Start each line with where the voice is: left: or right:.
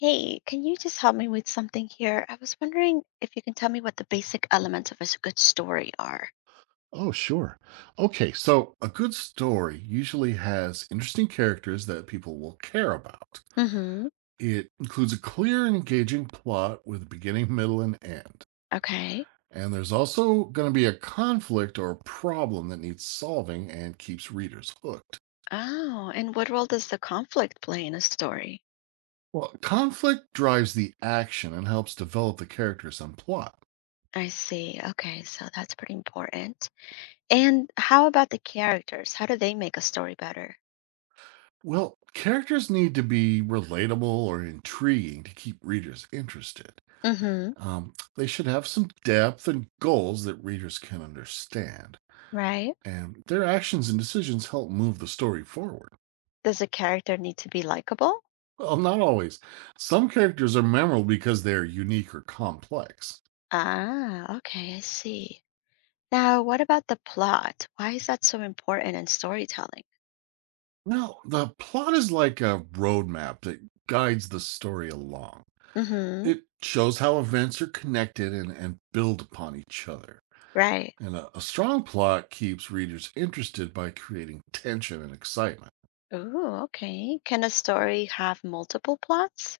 left: Hey, can you just help me with something here? I was wondering if you can tell me what the basic elements of a good story are.
right: Oh, sure. Okay, so a good story usually has interesting characters that people will care about.
left: Mm-hmm.
right: It includes a clear and engaging plot with a beginning, middle, and end.
left: Okay.
right: And there's also going to be a conflict or a problem that needs solving and keeps readers hooked.
left: Oh, and what role does the conflict play in a story?
right: Well, conflict drives the action and helps develop the characters and plot.
left: I see. Okay, so that's pretty important. And how about the characters? How do they make a story better?
right: Well, characters need to be relatable or intriguing to keep readers interested.
left: Mm-hmm.
right: They should have some depth and goals that readers can understand,
left: Right?
right: and their actions and decisions help move the story forward.
left: Does a character need to be likable?
right: Well, not always. Some characters are memorable because they're unique or complex.
left: Ah, okay, I see. Now, what about the plot? Why is that so important in storytelling?
right: Now, the plot is like a roadmap that guides the story along.
left: Mm-hmm.
right: It shows how events are connected and build upon each other.
left: Right.
right: And a strong plot keeps readers interested by creating tension and excitement.
left: Oh, okay. Can a story have multiple plots?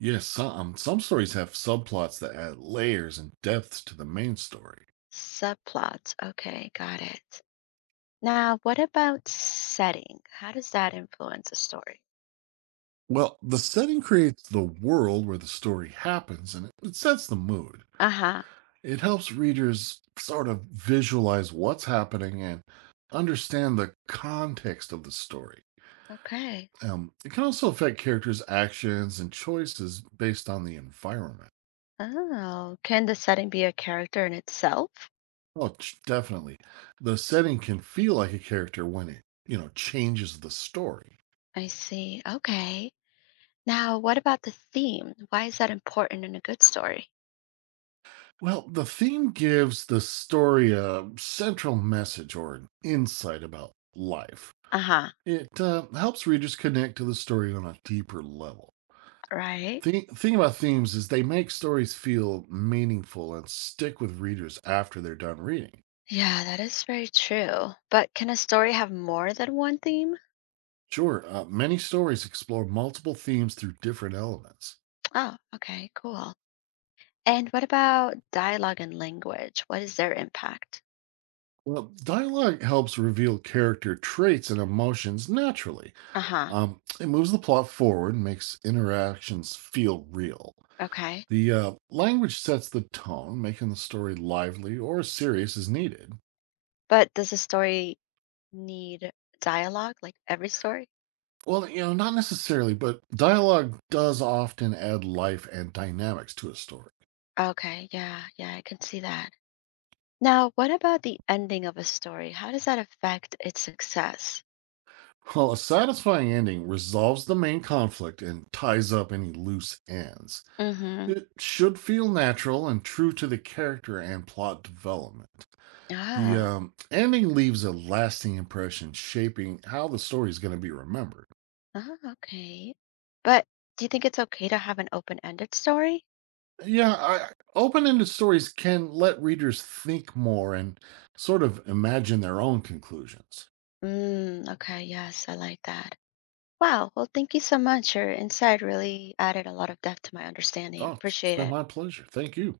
right: Yes, some stories have subplots that add layers and depths to the main story.
left: Subplots. Okay, got it. Now, what about setting? How does that influence a story?
right: Well, the setting creates the world where the story happens and it sets the mood.
left: Uh-huh.
right: It helps readers sort of visualize what's happening and understand the context of the story.
left: Okay.
right: It can also affect characters' actions and choices based on the environment.
left: Oh, can the setting be a character in itself?
right: Oh, definitely. The setting can feel like a character when it changes the story.
left: I see. Okay. Now, what about the theme? Why is that important in a good story?
right: Well, the theme gives the story a central message or an insight about life.
left: Uh-huh.
right: It helps readers connect to the story on a deeper level.
left: Right?
right: The thing about themes is they make stories feel meaningful and stick with readers after they're done reading.
left: Yeah, that is very true. But can a story have more than one theme?
right: Sure, many stories explore multiple themes through different elements.
left: Oh, okay, cool. And what about dialogue and language? What is their impact?
right: Well, dialogue helps reveal character traits and emotions naturally.
left: Uh-huh.
right: It moves the plot forward and makes interactions feel real.
left: Okay.
right: The language sets the tone, making the story lively or serious as needed.
left: But does a story need dialogue, like every story?
right: Well, not necessarily, but dialogue does often add life and dynamics to a story.
left: Okay, yeah, yeah, I can see that. Now, what about the ending of a story? How does that affect its success?
right: While a satisfying ending resolves the main conflict and ties up any loose ends,
left: Mm-hmm.
right: it should feel natural and true to the character and plot development. The
left: Oh,
right: ending leaves a lasting impression, shaping how the story is going to be remembered.
left: oh, okay. But do you think it's okay to have an open-ended story?
right: yeah I, Open-ended stories can let readers think more and sort of imagine their own conclusions.
left: Mm, okay, yes, I like that. Wow, well, thank you so much. Your insight really added a lot of depth to my understanding.
right: Oh, it's
left: Appreciate
right: been
left: it.
right: my pleasure. Thank you.